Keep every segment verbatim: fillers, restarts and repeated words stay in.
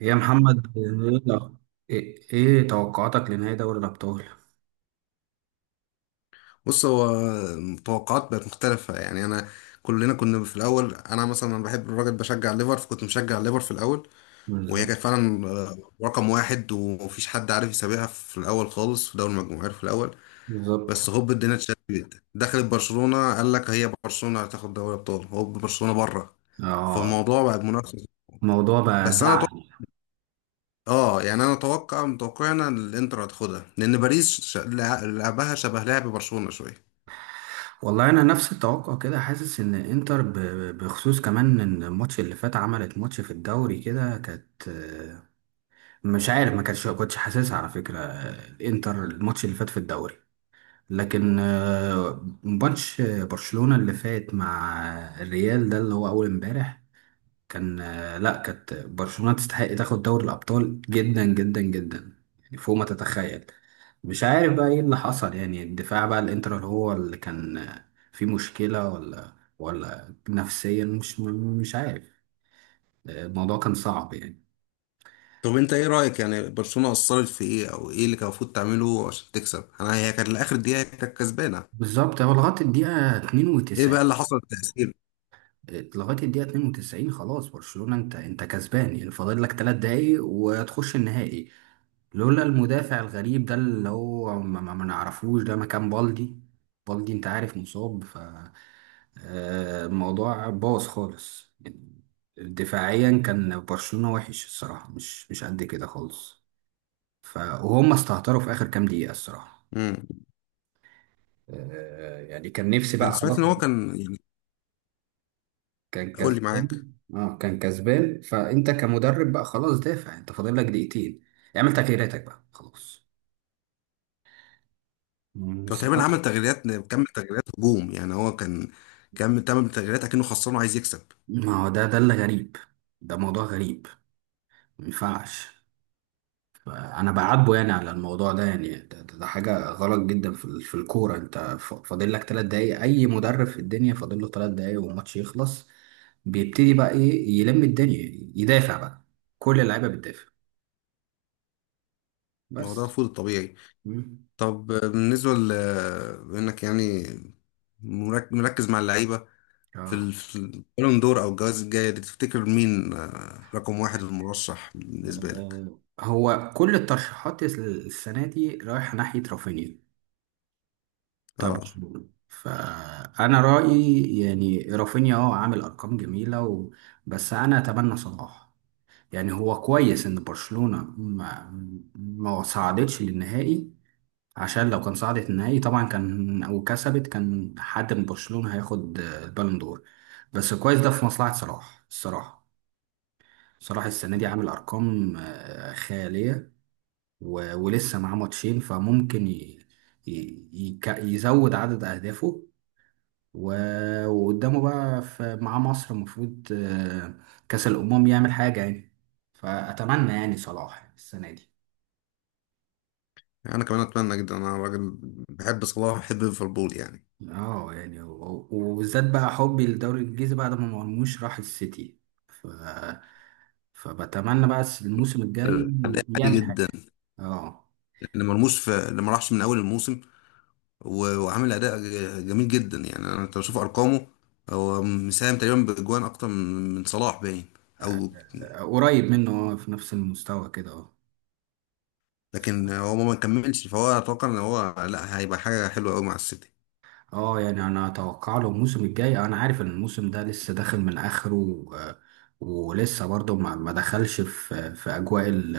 إيه يا محمد ايه ايه إيه توقعاتك لنهائي دوري الابطال؟ بص هو التوقعات بقت مختلفة، يعني أنا كلنا كنا في الأول، أنا مثلا أنا بحب الراجل، بشجع ليفر، فكنت مشجع ليفر في الأول. وهي بالظبط. كانت فعلا آه، رقم واحد ومفيش حد عارف يسابقها في الأول خالص، في دوري المجموعات في الأول. بالظبط. بس هوب الدنيا اتشقلبت، دخلت برشلونة، قال لك هي برشلونة هتاخد دوري أبطال، هوب برشلونة بره. اه فالموضوع بقى منافسة. الموضوع بقى بس أنا أتوقع، زعل. اه يعني انا اتوقع متوقع انا إن الانتر هتاخدها، لان باريس ش- لع- لعبها شبه لعب برشلونة شويه. والله انا نفس التوقع كده، حاسس ان انتر ب- ب- بخصوص كمان ان الماتش اللي فات عملت ماتش في الدوري كده، كانت آه، مش عارف، ما كانتش كنتش حاسسها على فكرة. آه، الانتر الماتش اللي فات في الدوري، لكن آه، ماتش برشلونة اللي فات مع الريال ده اللي هو اول امبارح كان آه، لا، كانت برشلونة تستحق تاخد دوري الأبطال جدا جدا جدا، يعني فوق ما تتخيل. مش عارف بقى ايه اللي حصل، يعني الدفاع بقى الانتر اللي هو اللي كان آه، فيه مشكلة ولا ولا نفسيا، مش مش عارف. آه، الموضوع كان صعب يعني. طب انت ايه رأيك؟ يعني برشلونة قصرت في ايه، او ايه اللي كان المفروض تعمله عشان تكسب؟ انا هي كانت لاخر دقيقة كانت كسبانة. بالظبط، هو لغاية الدقيقة ايه بقى اتنين وتسعين. اللي حصل، التأثير؟ لغاية الدقيقة اتنين وتسعين خلاص برشلونة انت انت كسبان، يعني فاضل لك ثلاث دقايق وتخش النهائي، لولا المدافع الغريب ده اللي هو ما, ما ما نعرفوش ده مكان بالدي. بالدي انت عارف مصاب، ف آه، الموضوع باظ خالص يعني. دفاعيا كان برشلونة وحش الصراحة، مش مش قد كده خالص. ف وهم استهتروا في آخر كام دقيقة الصراحة. امم آه، يعني كان نفسي انا بقى سمعت خلاص. ان هو كان يعني، كان قول لي معاك. كسبان، اه كان كسبان، فانت كمدرب بقى خلاص، دافع، انت فاضل لك دقيقتين، اعمل تغييراتك بقى خلاص. مم، هو بس تقريبا عمل تغييرات، كم تغييرات هجوم، يعني هو كان كم، تمام، تغييرات اكنه خسران وعايز يكسب. ما هو ده ده اللي غريب، ده موضوع غريب، ما ينفعش. فانا بعاتبه يعني على الموضوع ده، يعني ده, ده, ده حاجه غلط جدا في ال- في الكوره. انت ف- فاضل لك ثلاث دقايق، اي مدرب في الدنيا فاضل له ثلاث دقايق والماتش يخلص بيبتدي بقى ايه، يلم الدنيا، يدافع بقى، كل اللعيبه بتدافع. الموضوع بس. المفروض الطبيعي. مم. طب بالنسبة ل انك يعني مرك- مركز مع اللعيبة، في ال- اه، في البالون دور او الجوائز الجاية دي، تفتكر مين آه، رقم واحد المرشح بالنسبة لك؟ آه، هو كل الترشيحات السنه دي رايحه ناحيه رافينيا. طب اه. فانا رايي يعني رافينيا اه عامل ارقام جميله و... بس انا اتمنى صلاح. يعني هو كويس ان برشلونه ما ما صعدتش للنهائي، عشان لو كان صعدت النهائي طبعا كان او كسبت، كان حد من برشلونه هياخد البالون دور. بس كويس ده في مصلحه صلاح الصراحه. صلاح السنه دي عامل ارقام آه، خياليه، و... ولسه معاه ماتشين، فممكن ي... ي... يك- يزود عدد اهدافه، و- وقدامه بقى في مع مصر المفروض آه، كأس الأمم يعمل حاجة يعني. فأتمنى يعني صلاح السنة دي. انا كمان اتمنى جدا. انا راجل بحب صلاح، بحب ليفربول يعني. اه يعني و- وبالذات بقى حبي للدوري الإنجليزي بعد ما مرموش راح السيتي، ف... فبتمنى بقى الموسم الجاي اداء عالي يعمل جدا، حاجة. اه. اللي مرموش، في اللي ما راحش من اول الموسم و- وعامل اداء ج- جميل جدا، يعني انا انت بشوف ارقامه. هو مساهم تقريبا باجوان اكتر من من صلاح، باين. او قريب منه، آه، في نفس المستوى كده اه. لكن هو ما كملش، فهو اتوقع ان هو لا هيبقى حاجه حلوه قوي مع السيتي. اه يعني انا اتوقع له الموسم الجاي، انا عارف ان الموسم ده لسه داخل من اخره، آه، ولسه برضه ما ما دخلش في في اجواء ال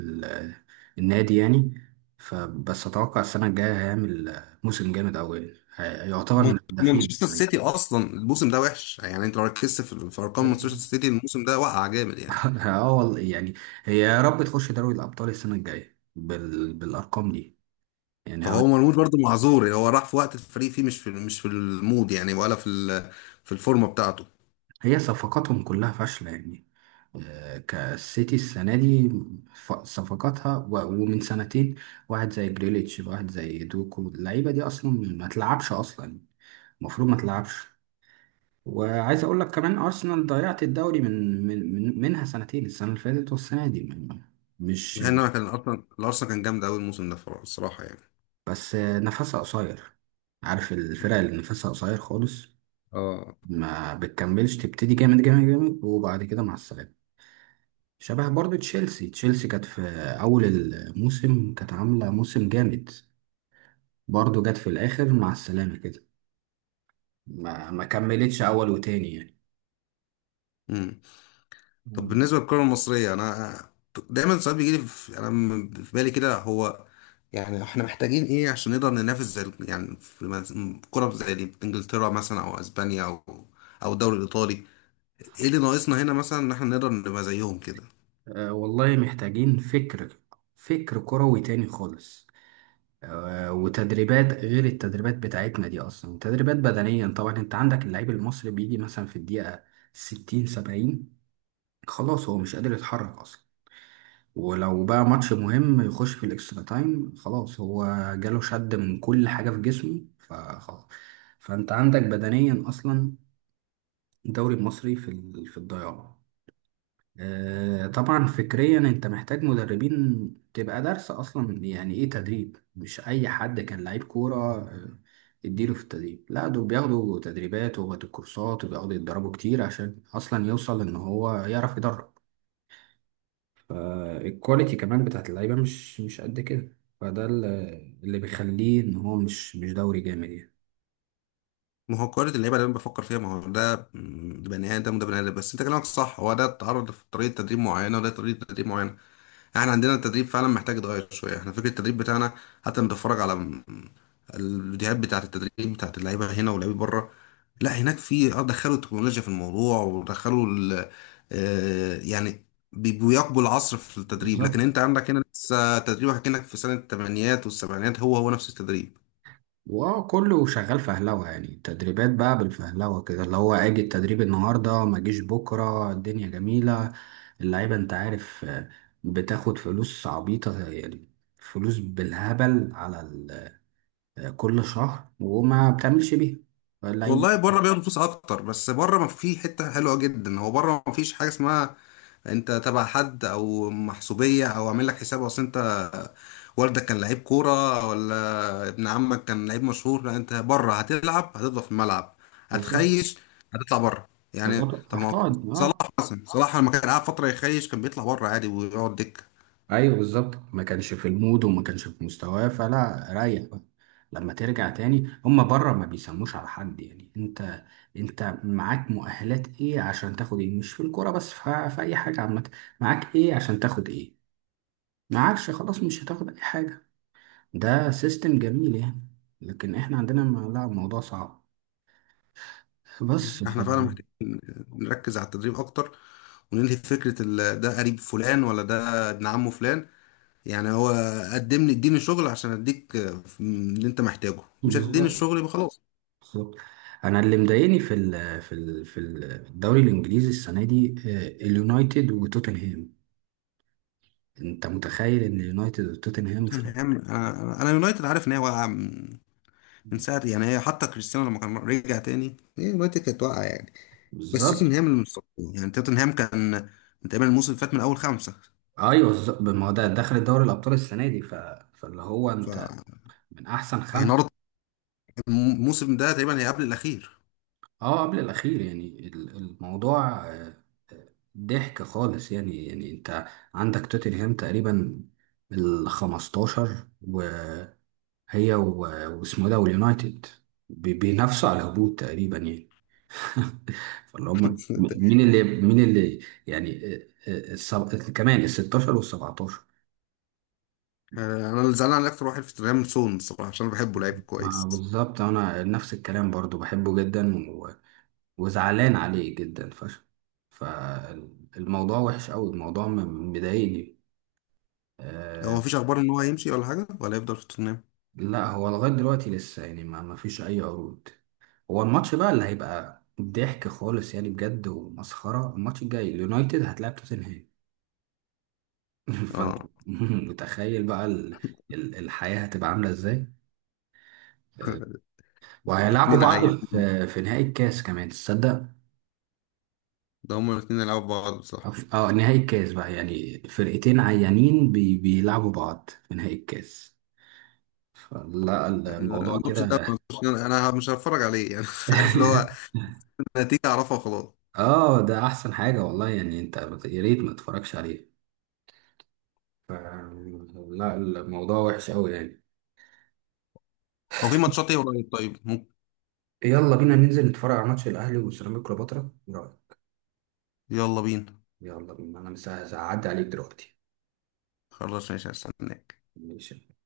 ال النادي يعني. فبس اتوقع السنه الجايه هيعمل موسم جامد قوي، هيعتبر مون- من الهدافين مانشستر السنة سيتي اصلا الموسم ده وحش، يعني انت لو ركزت في في ارقام الجاية. مانشستر سيتي الموسم ده، وقع جامد يعني. اه والله يعني، هي يا رب تخش دوري الابطال السنه الجايه بال بالارقام دي يعني هو. فهو مرموش برضه معذور، يعني هو راح في وقت الفريق فيه، مش في مش في المود يعني، ولا في ال- في الفورمه بتاعته. هي صفقاتهم كلها فاشلة يعني، آه، كالسيتي السنة دي. ف- صفقاتها و- ومن سنتين واحد زي جريليتش، واحد زي دوكو، اللعيبة دي أصلا ما تلعبش أصلا، المفروض ما تلعبش. وعايز أقول لك كمان أرسنال ضيعت الدوري من من من- منها سنتين، السنة اللي فاتت والسنة دي م- مش يعني انا كان ارسنال الارسنال كان جامد قوي الموسم ده فر- الصراحه يعني. بس آه، نفسها قصير. عارف الفرق اللي نفسها قصير خالص؟ اه. ما بتكملش، تبتدي جامد جامد جامد وبعد كده مع السلامة. شبه برضو تشيلسي، تشيلسي كانت في أول الموسم كانت عاملة موسم جامد، برضو جت في الآخر مع السلامة كده، ما, ما كملتش أول وتاني يعني. امم طب مم. بالنسبه للكره المصريه، انا دايما ساعات بيجي لي، في انا م- في بالي كده. هو يعني احنا محتاجين ايه عشان نقدر ننافس زي ال- يعني في مز- كره زي دي، انجلترا مثلا او اسبانيا او او الدوري الايطالي؟ ايه اللي ناقصنا هنا مثلا ان احنا نقدر نبقى زيهم كده؟ أه والله محتاجين فكر، فكر كروي تاني خالص. أه وتدريبات غير التدريبات بتاعتنا دي أصلا، تدريبات بدنيا طبعا. أنت عندك اللعيب المصري بيجي مثلا في الدقيقة ستين سبعين خلاص هو مش قادر يتحرك أصلا. ولو بقى ماتش مهم يخش في الاكسترا تايم خلاص هو جاله شد من كل حاجة في جسمه فخلاص. فانت عندك بدنيا اصلا الدوري المصري في ال- في الضياع. آه، طبعا فكريا انت محتاج مدربين تبقى دارسة اصلا يعني ايه تدريب، مش اي حد كان لعيب كورة آه، اديله في التدريب. لا، دول بياخدوا تدريبات وبياخدوا كورسات وبياخدوا يتدربوا كتير عشان اصلا يوصل ان هو يعرف يدرب. الكواليتي كمان بتاعت اللعيبة مش مش قد كده، فده ال- اللي بيخليه ان هو مش مش دوري جامد يعني. ما هو كرة اللعيبة اللي انا بفكر فيها، ما هو ده م- ده بني ادم وده بني ادم، بس انت كلامك صح. هو ده اتعرض في طريقة تدريب معينة، وده طريقة تدريب معينة. احنا عندنا التدريب فعلا محتاج يتغير شوية، احنا فكرة التدريب بتاعنا، حتى لما بتتفرج على م- الفيديوهات بتاعة التدريب بتاعة اللعيبة هنا واللعيبة بره، لا هناك، في اه دخلوا التكنولوجيا في الموضوع، ودخلوا ال- آه، يعني بي- بيواكبوا العصر في التدريب. لكن بالظبط. انت عندك هنا لسه تدريبك كأنك في سنة الثمانينات والسبعينات، هو هو نفس التدريب. واه كله شغال فهلوة يعني، تدريبات بقى بالفهلوة كده، اللي هو اجي التدريب النهاردة ما جيش بكرة الدنيا جميلة. اللعيبة انت عارف آه، بتاخد فلوس عبيطة يعني، فلوس بالهبل على ال- آه، كل شهر، وما بتعملش بيها اللعيب والله بس. بره بياخدوا فلوس اكتر، بس بره ما في حته حلوه جدا، هو بره ما فيش حاجه اسمها انت تبع حد او محسوبيه او عامل لك حساب. اصل انت والدك كان لعيب كوره، ولا ابن عمك كان لعيب مشهور. لا، انت بره هتلعب، هتفضل في الملعب، بالظبط. هتخيش، هتطلع بره يعني. بالظبط طب ما هو هتقعد صلاح اه. مثلا، صلاح لما كان قاعد فتره يخيش، كان بيطلع بره عادي ويقعد دكه. ايوه بالظبط، ما كانش في المود وما كانش في مستواه، فلا ريح بقى. لما ترجع تاني هما بره ما بيسموش على حد يعني. انت انت معاك مؤهلات ايه عشان تاخد ايه، مش في الكوره بس، ف- في اي حاجه عامه. معاك ايه عشان تاخد ايه، معاكش خلاص مش هتاخد اي حاجه. ده سيستم جميل يعني، لكن احنا عندنا ما- لا الموضوع صعب بس ف... احنا فعلا بالظبط. محتاجين نركز على التدريب اكتر، وننهي فكره ال- ده قريب فلان ولا ده ابن عمه فلان. يعني هو قدم لي، اديني شغل عشان اديك آه، اللي انت محتاجه. مش هتديني الشغل يبقى خلاص. بالظبط. انا اللي مضايقني في ال في ال في الدوري الانجليزي السنه دي آه، اليونايتد وتوتنهام. انت متخيل ان اليونايتد وتوتنهام ف-؟ توتنهام، انا أنا يونايتد عارف ان هي واقعه من من ساعه، يعني هي حتى كريستيانو لما كان رجع تاني، هي يونايتد كانت واقعه يعني. بس بالظبط. توتنهام اللي متصدر، يعني توتنهام كان من تقريبا الموسم اللي فات من اول خمسه. ايوه بالظبط، ما هو ده دخل دوري الابطال السنه دي ف... فاللي هو ف انت من احسن يعني خمسه. نار- الموسم ده تقريبا هي قبل الاخير. اه قبل الاخير. يعني ال- الموضوع آه، آه، ضحك خالص يعني، يعني انت عندك توتنهام تقريبا ال خمستاشر هي و- واسمه ده واليونايتد بي- بينافسوا على الهبوط تقريبا يعني. فاللي هم مين اللي مين اللي يعني آه، آه، السب- كمان ال ستاشر وال سبعتاشر. انا اللي زعلان على اكتر واحد في توتنهام سون الصراحه، عشان أنا بحبه لعيب ما كويس. بالظبط انا نفس الكلام برضو، بحبه جدا و... وزعلان عليه جدا فشخ. فالموضوع وحش قوي، الموضوع م- مضايقني هو آه... مفيش اخبار ان هو هيمشي ولا حاجه، ولا هيفضل في توتنهام؟ لا هو لغاية دلوقتي لسه يعني ما... ما فيش اي عروض. هو الماتش بقى اللي هيبقى ضحك خالص يعني، بجد ومسخرة، الماتش الجاي اليونايتد هتلاعب توتنهام. فانت اه. متخيل بقى ال... ال... الحياة هتبقى عاملة ازاي؟ آه، وهيلعبوا اتنين بعض عيل، في في نهائي الكاس كمان تصدق؟ ده هما الاثنين يلعبوا بعض أو بصح. في- اه نهائي الكاس بقى يعني، فرقتين عيانين بي... بيلعبوا بعض في نهائي الكاس، لا يعني الموضوع الماتش ده ما كده. أظنش إن انا أنا مش هتفرج عليه يعني. عارف، اللي هو النتيجة اعرفها وخلاص. اه ده احسن حاجة والله يعني، انت يا ريت ما تتفرجش عليه. ف- لا الموضوع وحش قوي يعني. هو في ماتشات ايه قريب؟ طيب ممكن. يلا بينا ننزل نتفرج على ماتش الاهلي وسيراميكا كليوباترا، ايه رايك؟ يلا بينا. يلا بينا، انا مش هعدي عليك دلوقتي. خلاص ماشي، هستناك. ماشي.